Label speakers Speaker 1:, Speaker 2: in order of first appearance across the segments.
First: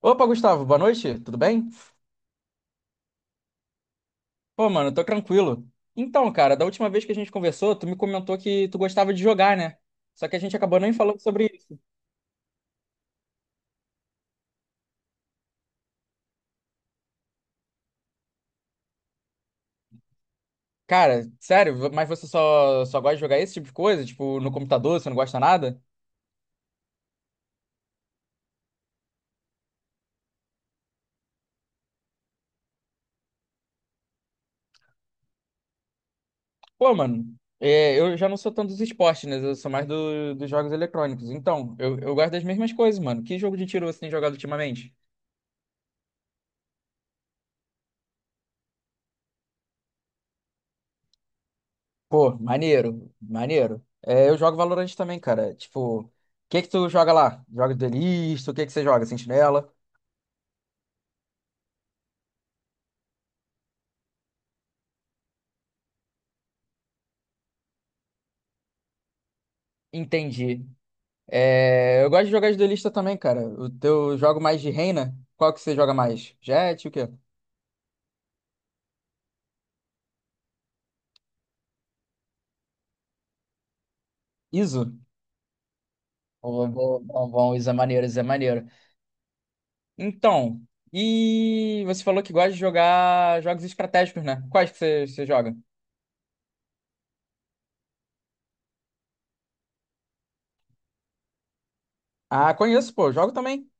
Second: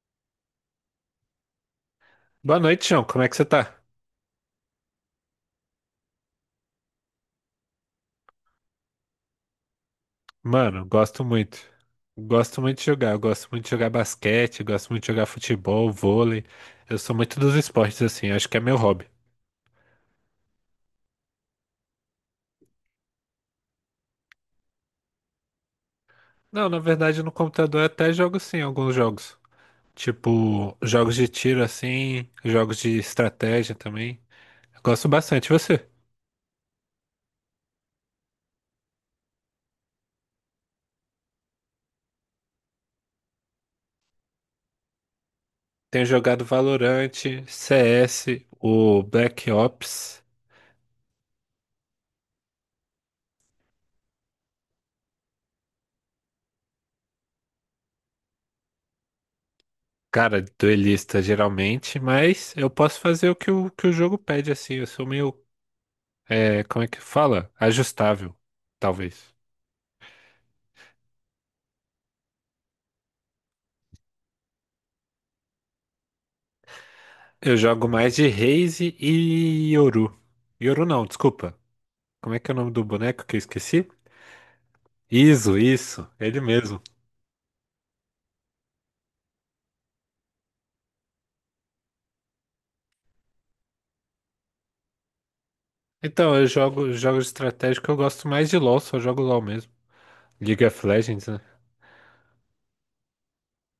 Speaker 1: Opa, Gustavo, boa noite, tudo bem?
Speaker 2: Boa noite, João. Como é que você tá?
Speaker 1: Pô, mano, tô tranquilo. Então, cara, da última vez que a gente conversou, tu me comentou que tu gostava de jogar, né? Só que a gente acabou
Speaker 2: Mano,
Speaker 1: nem falando
Speaker 2: gosto
Speaker 1: sobre
Speaker 2: muito.
Speaker 1: isso.
Speaker 2: Gosto muito de jogar. Eu gosto muito de jogar basquete, gosto muito de jogar futebol, vôlei. Eu sou muito dos esportes, assim. Acho que é meu hobby.
Speaker 1: Cara, sério, mas você só gosta de jogar esse tipo de coisa? Tipo, no computador, você não gosta nada?
Speaker 2: Não, na verdade, no computador eu até jogo sim alguns jogos. Tipo, jogos de tiro, assim, jogos de estratégia também. Eu gosto bastante. E você?
Speaker 1: Pô, mano, é, eu já não sou tanto dos esportes, né? Eu sou mais dos jogos eletrônicos. Então, eu gosto das mesmas coisas, mano. Que jogo de tiro você tem jogado ultimamente?
Speaker 2: Tenho jogado Valorant, CS, o Black Ops.
Speaker 1: Pô, maneiro. É, eu jogo Valorant também, cara. Tipo, o que que tu joga lá? Joga duelista? O que que você joga? Sentinela?
Speaker 2: Cara, duelista geralmente, mas eu posso fazer o que o jogo pede, assim. Eu sou meio. É, como é que fala? Ajustável, talvez.
Speaker 1: Entendi. É, eu gosto de jogar de duelista também, cara. O teu jogo mais de reina? Qual que você joga mais? Jet, o quê?
Speaker 2: Eu jogo mais de Raze e Yoru. Yoru não, desculpa. Como é que é o nome do boneco que eu esqueci?
Speaker 1: Iso?
Speaker 2: Iso, isso, ele
Speaker 1: Pô,
Speaker 2: mesmo.
Speaker 1: bom, Iso é maneiro, Iso é maneiro. Então, e você falou que gosta de jogar jogos estratégicos, né? Quais que você joga?
Speaker 2: Então, eu jogo jogos de estratégia que eu gosto mais de LoL, só jogo LoL mesmo. League of Legends, né?
Speaker 1: Ah, conheço, pô. Jogo também.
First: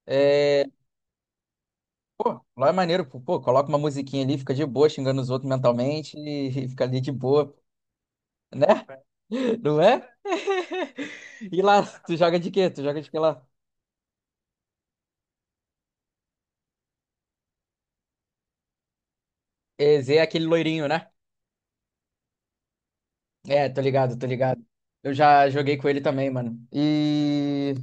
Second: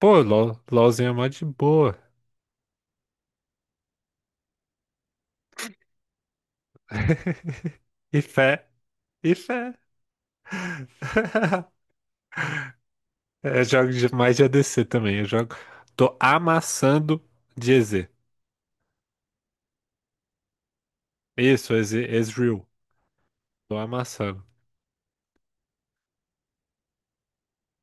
Speaker 2: Pô, LoL,
Speaker 1: É,
Speaker 2: LoLzinho é mó de boa.
Speaker 1: pô, lá é maneiro, pô, coloca uma musiquinha ali, fica de boa, xingando os outros mentalmente e fica ali de boa,
Speaker 2: E
Speaker 1: né?
Speaker 2: fé, e fé.
Speaker 1: Não é? E lá, tu joga de quê? Tu joga de que lá?
Speaker 2: Eu jogo mais de ADC também, eu jogo. Tô amassando de EZ.
Speaker 1: É, Zé é aquele loirinho, né?
Speaker 2: Isso, EZ, Ezreal.
Speaker 1: É,
Speaker 2: Tô
Speaker 1: tô ligado, tô
Speaker 2: amassando.
Speaker 1: ligado. Eu já joguei com ele também, mano. E.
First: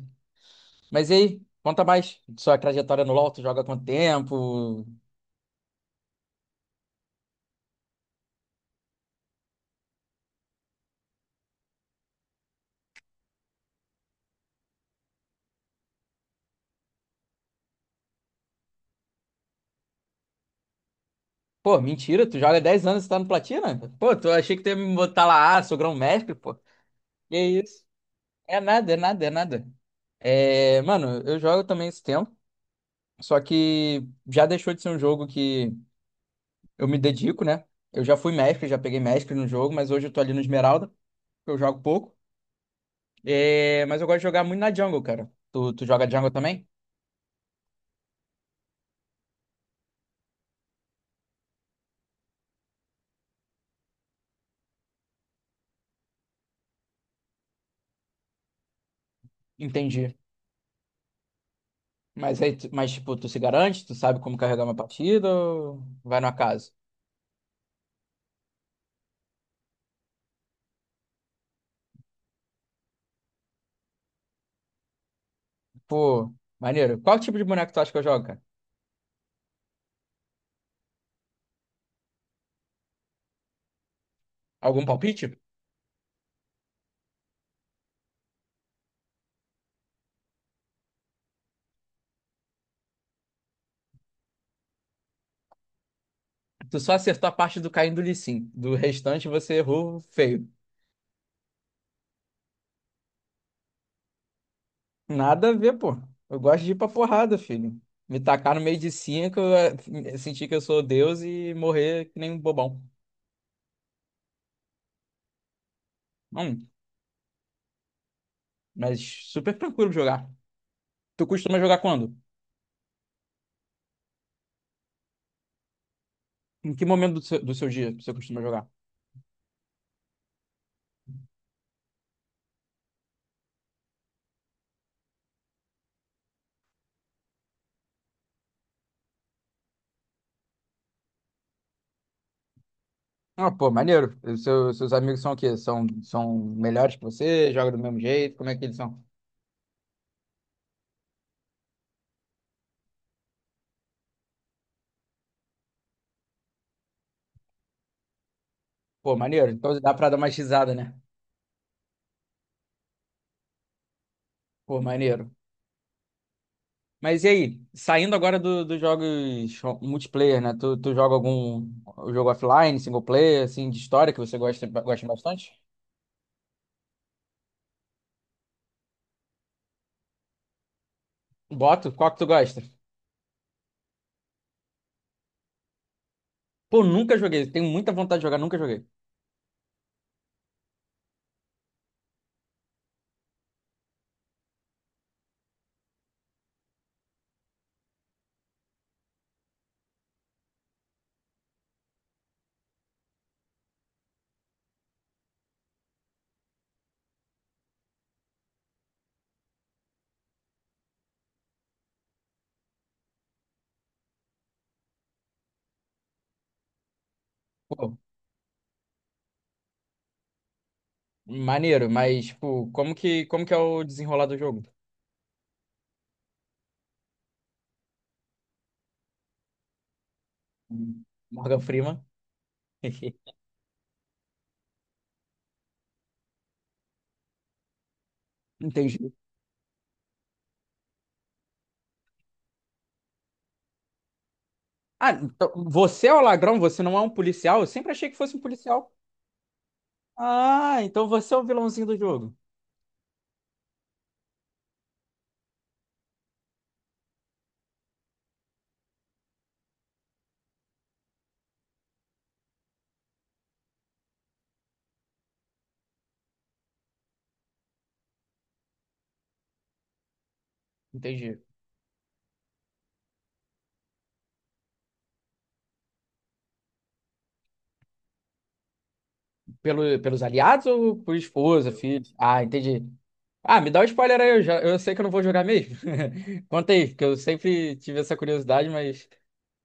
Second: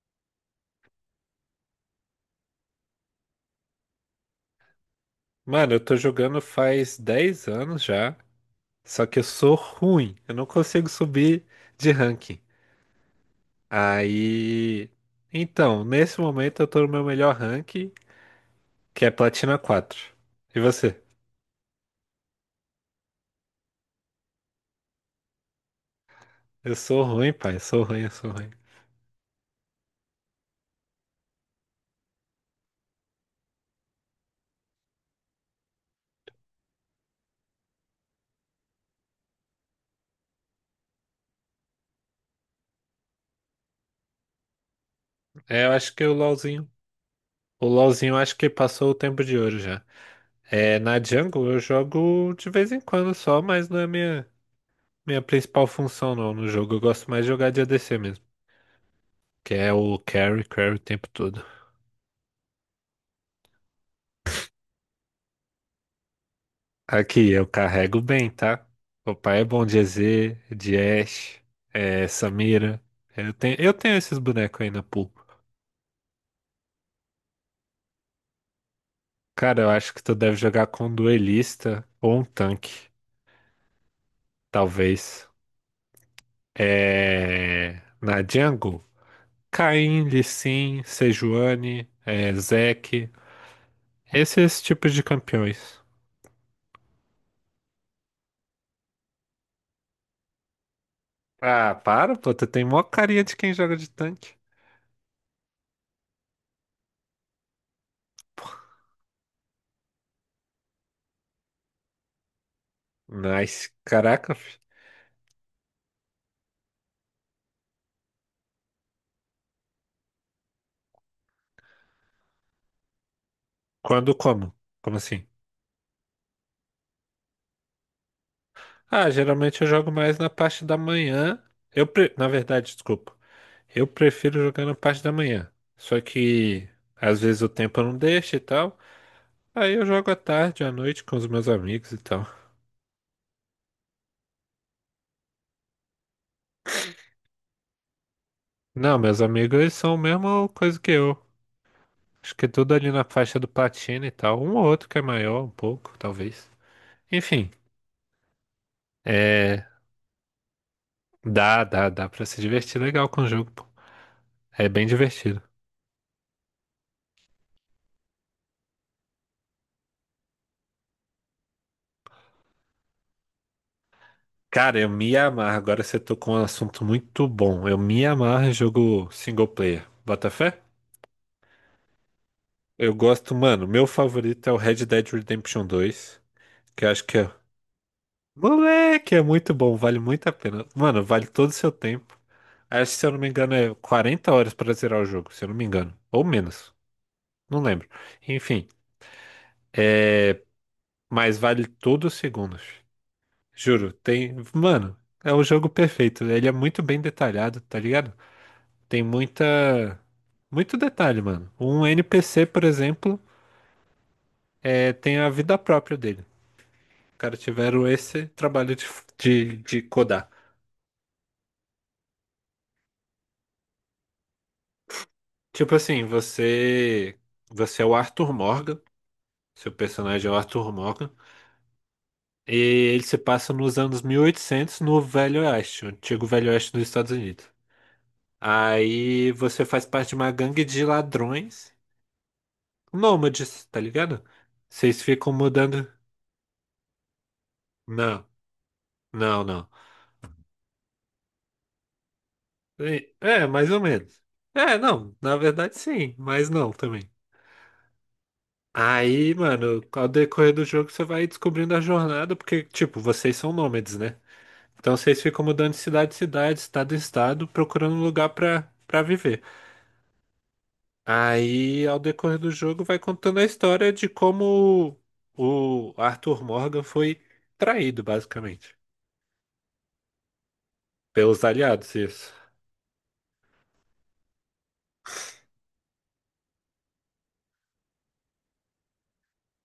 Speaker 1: Mas e aí? Conta mais. Sua trajetória no LoL, tu joga há quanto tempo?
Speaker 2: Mano, eu tô jogando faz 10 anos já, só que eu sou ruim, eu não consigo subir de ranking. Aí. Então, nesse momento eu tô no meu melhor ranking, que é Platina 4. E você?
Speaker 1: Pô, mentira, tu joga há 10 anos e tá no Platina? Pô, tu achei que tu ia me botar lá, ah, sou grão-mestre, pô.
Speaker 2: Eu sou ruim,
Speaker 1: Que
Speaker 2: pai, eu sou
Speaker 1: isso?
Speaker 2: ruim, eu sou ruim.
Speaker 1: É nada. É, mano, eu jogo também esse tempo. Só que já deixou de ser um jogo que eu me dedico, né? Eu já fui mestre, já peguei mestre no jogo, mas hoje eu tô ali no Esmeralda, que eu jogo pouco. É, mas eu gosto de jogar muito na jungle, cara.
Speaker 2: É, eu
Speaker 1: Tu
Speaker 2: acho que
Speaker 1: joga
Speaker 2: o
Speaker 1: jungle também?
Speaker 2: LoLzinho. O LoLzinho eu acho que passou o tempo de ouro já. É, na jungle eu jogo de vez em quando só, mas não é minha principal função não no jogo. Eu gosto mais de jogar de ADC mesmo, que é o
Speaker 1: Entendi.
Speaker 2: carry, carry o tempo todo.
Speaker 1: Mas aí, mas tipo, tu se garante? Tu sabe como carregar uma partida ou vai no acaso?
Speaker 2: Aqui, eu carrego bem, tá? Papai é bom de EZ, de Ashe, é, Samira. Eu tenho esses bonecos aí na pool.
Speaker 1: Pô, maneiro. Qual tipo de boneco tu acha que eu jogo, cara?
Speaker 2: Cara, eu acho que tu deve jogar com um duelista ou um tanque,
Speaker 1: Algum
Speaker 2: talvez.
Speaker 1: palpite?
Speaker 2: É... Na jungle, Kayn, Lee Sin, Sejuani, é, Zeke, esses tipos de campeões.
Speaker 1: Tu só acertou a parte do caindo do Lee Sin. Do restante você errou feio.
Speaker 2: Ah, para, pô, tu tem mó carinha de quem joga de tanque.
Speaker 1: Nada a ver, pô. Eu gosto de ir pra porrada, filho. Me tacar no meio de cinco, sentir que eu sou Deus e morrer que nem um bobão.
Speaker 2: Nice, caraca, fi.
Speaker 1: Hum, mas super tranquilo de jogar. Tu costuma jogar quando?
Speaker 2: Quando como? Como assim?
Speaker 1: Em que momento do seu dia você costuma jogar?
Speaker 2: Ah, geralmente eu jogo mais na parte da manhã. Na verdade, desculpa. Eu prefiro jogar na parte da manhã. Só que às vezes o tempo não deixa e tal. Aí eu jogo à tarde, à noite com os meus amigos e tal.
Speaker 1: Ah, pô, maneiro. Os seus amigos são o quê? São melhores que você? Jogam do mesmo jeito? Como é que eles
Speaker 2: Não,
Speaker 1: são?
Speaker 2: meus amigos eles são a mesma coisa que eu. Acho que tudo ali na faixa do platina e tal. Um ou outro que é maior, um pouco, talvez. Enfim,
Speaker 1: Pô, maneiro.
Speaker 2: é.
Speaker 1: Então dá pra dar uma xizada, né?
Speaker 2: Dá pra se divertir legal com o jogo, pô. É
Speaker 1: Pô,
Speaker 2: bem
Speaker 1: maneiro.
Speaker 2: divertido.
Speaker 1: Mas e aí, saindo agora dos jogos multiplayer, né? Tu joga algum jogo offline, single player, assim, de história que você gosta,
Speaker 2: Cara, eu
Speaker 1: gosta
Speaker 2: me
Speaker 1: bastante?
Speaker 2: amarro. Agora você tocou um assunto muito bom. Eu me amarro em jogo single player. Bota fé?
Speaker 1: Boto, qual que tu gosta?
Speaker 2: Eu gosto, mano. Meu favorito é o Red Dead Redemption 2,
Speaker 1: Pô,
Speaker 2: que eu acho que
Speaker 1: nunca
Speaker 2: é.
Speaker 1: joguei, tenho muita vontade de jogar, nunca joguei.
Speaker 2: Moleque, é muito bom, vale muito a pena. Mano, vale todo o seu tempo. Acho que, se eu não me engano, é 40 horas pra zerar o jogo, se eu não me engano. Ou menos, não lembro. Enfim, mas vale todos os segundos. Juro, tem. Mano, é o jogo perfeito. Ele é muito bem detalhado, tá ligado? Tem muita. Muito detalhe, mano. Um NPC, por exemplo, é, tem a vida própria dele. Os caras tiveram
Speaker 1: Pô,
Speaker 2: esse trabalho de codar.
Speaker 1: maneiro, mas, tipo, como que é o desenrolar do jogo?
Speaker 2: Tipo assim, você. Você é o Arthur Morgan. Seu personagem é o Arthur
Speaker 1: Hum,
Speaker 2: Morgan.
Speaker 1: Morgan Freeman.
Speaker 2: E ele se passa nos anos 1800 no Velho Oeste, o antigo Velho Oeste dos Estados Unidos.
Speaker 1: Entendi.
Speaker 2: Aí você faz parte de uma gangue de ladrões nômades, tá ligado? Vocês
Speaker 1: Ah,
Speaker 2: ficam
Speaker 1: então
Speaker 2: mudando.
Speaker 1: você é o ladrão, você não é um policial? Eu sempre achei que
Speaker 2: Não,
Speaker 1: fosse um policial.
Speaker 2: não, não.
Speaker 1: Ah, então você é o vilãozinho do jogo.
Speaker 2: E- É, mais ou menos. É, não, na verdade sim, mas não também. Aí, mano, ao decorrer do jogo você vai descobrindo a jornada, porque, tipo, vocês são nômades, né? Então vocês ficam mudando de cidade em cidade, estado em estado, procurando um lugar pra viver.
Speaker 1: Entendi.
Speaker 2: Aí, ao decorrer do jogo, vai contando a história de como o Arthur Morgan foi traído, basicamente,
Speaker 1: Pelos aliados ou por
Speaker 2: pelos
Speaker 1: esposa,
Speaker 2: aliados,
Speaker 1: filho?
Speaker 2: isso.
Speaker 1: Ah, entendi. Ah, me dá um spoiler aí, eu sei que eu não vou jogar mesmo. Conta aí, porque eu sempre tive essa curiosidade, mas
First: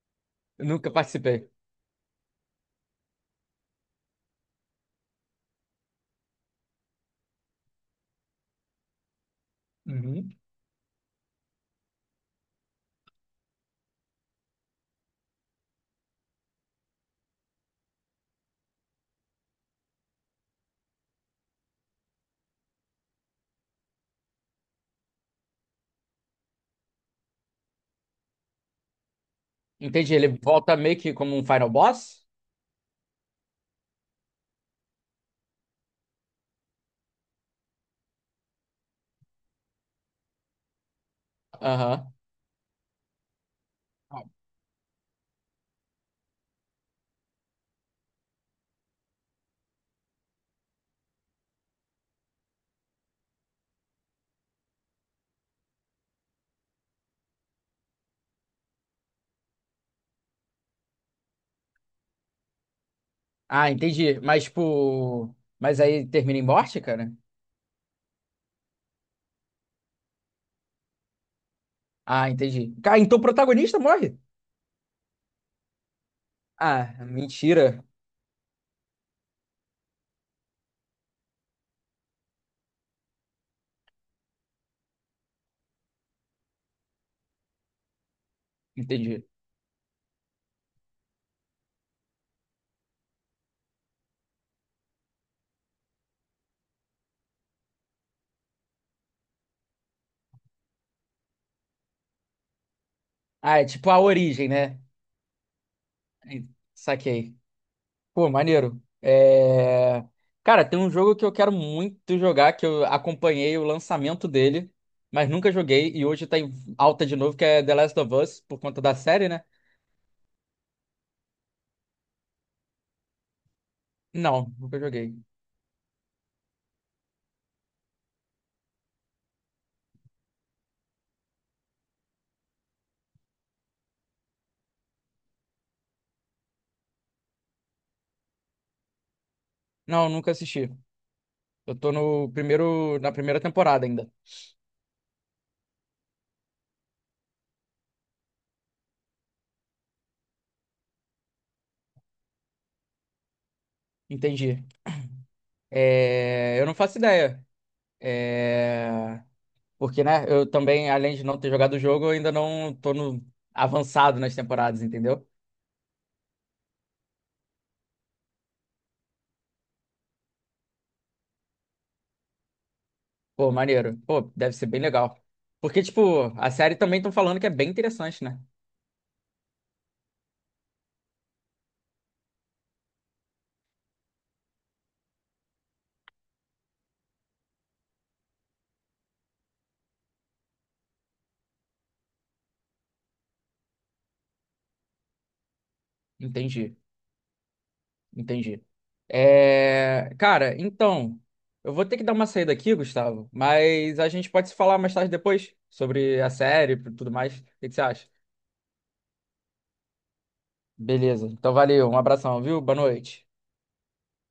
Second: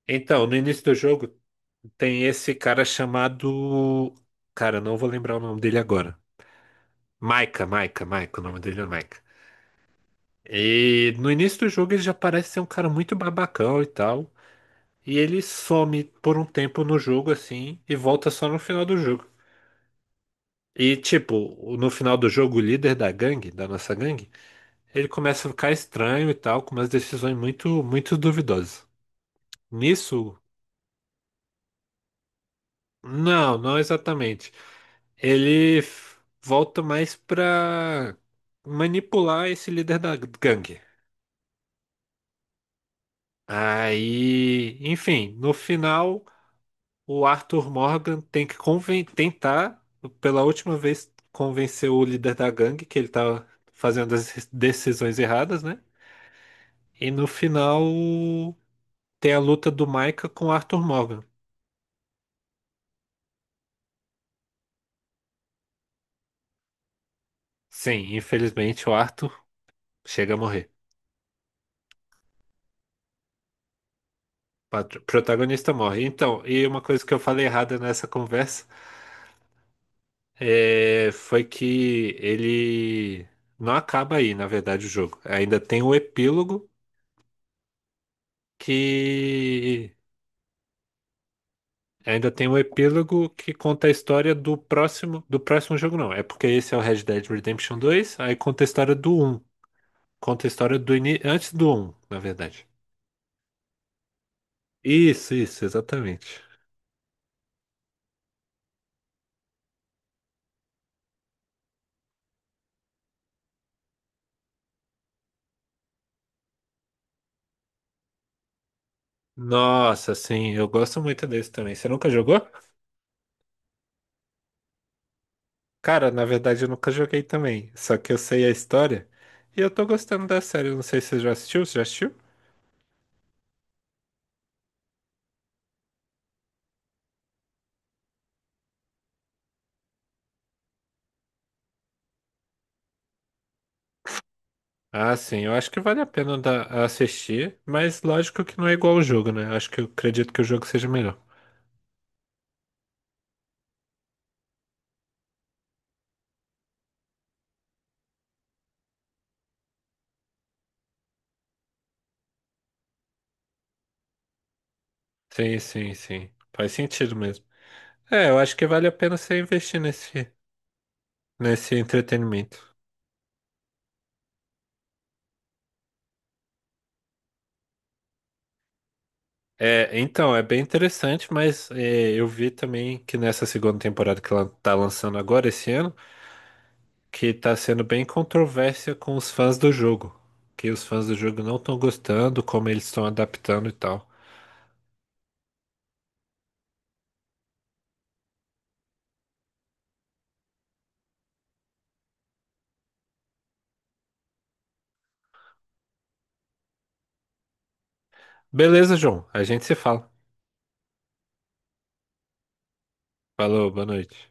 Speaker 2: Então, no início
Speaker 1: nunca
Speaker 2: do jogo
Speaker 1: participei.
Speaker 2: tem esse cara chamado. Cara, eu não vou lembrar o nome dele agora. Micah, o nome dele é Micah.
Speaker 1: Uhum.
Speaker 2: E no início do jogo ele já parece ser um cara muito babacão e tal. E ele some por um tempo no jogo assim e volta só no final do jogo. E tipo, no final do jogo, o líder da gangue, da nossa gangue, ele começa a ficar estranho e tal, com umas decisões muito, muito duvidosas.
Speaker 1: Entendi, ele
Speaker 2: Nisso.
Speaker 1: volta meio que como um final boss?
Speaker 2: Não, não exatamente. Ele volta mais pra manipular esse líder da gangue.
Speaker 1: Aham.
Speaker 2: Aí, enfim, no final, o Arthur Morgan tem que tentar, pela última vez, convencer o líder da gangue que ele tá fazendo as decisões erradas, né? E no final, tem a luta do Micah com o Arthur Morgan.
Speaker 1: Ah, entendi. Mas, tipo. Mas aí termina em morte, cara?
Speaker 2: Sim, infelizmente o Arthur chega a morrer.
Speaker 1: Ah, entendi. Cara, então o protagonista morre?
Speaker 2: Protagonista morre. Então, e uma
Speaker 1: Ah,
Speaker 2: coisa que eu falei errada
Speaker 1: mentira.
Speaker 2: nessa conversa é, foi que ele não acaba aí, na verdade, o jogo. Ainda tem um epílogo
Speaker 1: Entendi.
Speaker 2: que conta a história do próximo jogo, não. É porque esse é o Red Dead Redemption 2, aí conta a história do um. Conta a história do ini... antes do um, na verdade.
Speaker 1: Ah, é tipo a origem, né?
Speaker 2: Isso, exatamente.
Speaker 1: Saquei. Pô, maneiro. É... Cara, tem um jogo que eu quero muito jogar, que eu acompanhei o lançamento dele, mas nunca joguei, e hoje tá em alta de novo, que é The Last of Us, por conta da série, né?
Speaker 2: Nossa, sim, eu gosto muito desse também. Você nunca jogou?
Speaker 1: Não, nunca joguei.
Speaker 2: Cara, na verdade eu nunca joguei também, só que eu sei a história e eu tô gostando da série. Eu não sei se você já assistiu, você já assistiu?
Speaker 1: Não, nunca assisti. Eu tô no primeiro, na primeira temporada ainda.
Speaker 2: Ah, sim, eu acho que vale a pena assistir, mas lógico que não é igual ao jogo, né? Eu acho que eu acredito que o jogo seja melhor.
Speaker 1: Entendi. É... Eu não faço ideia. É... Porque, né, eu também, além de não ter jogado o jogo, eu ainda não tô no avançado nas temporadas, entendeu?
Speaker 2: Sim, sim, sim. Faz sentido mesmo. É, eu acho que vale a pena você investir nesse entretenimento.
Speaker 1: Pô, maneiro. Pô, deve ser bem legal. Porque, tipo, a série também estão falando que é bem interessante, né?
Speaker 2: É, então, é bem interessante, mas é, eu vi também que nessa segunda temporada que ela tá lançando agora, esse ano, que tá sendo bem controvérsia com os fãs do jogo. Que os fãs do jogo não estão gostando, como eles estão adaptando e tal.
Speaker 1: Entendi, entendi. É... Cara, então, eu vou ter que dar uma saída aqui, Gustavo, mas a gente pode se falar mais tarde depois sobre a série e tudo mais. O que que você acha?
Speaker 2: Beleza, João. A gente se fala.
Speaker 1: Beleza. Então, valeu. Um abração, viu? Boa noite.
Speaker 2: Falou, boa noite.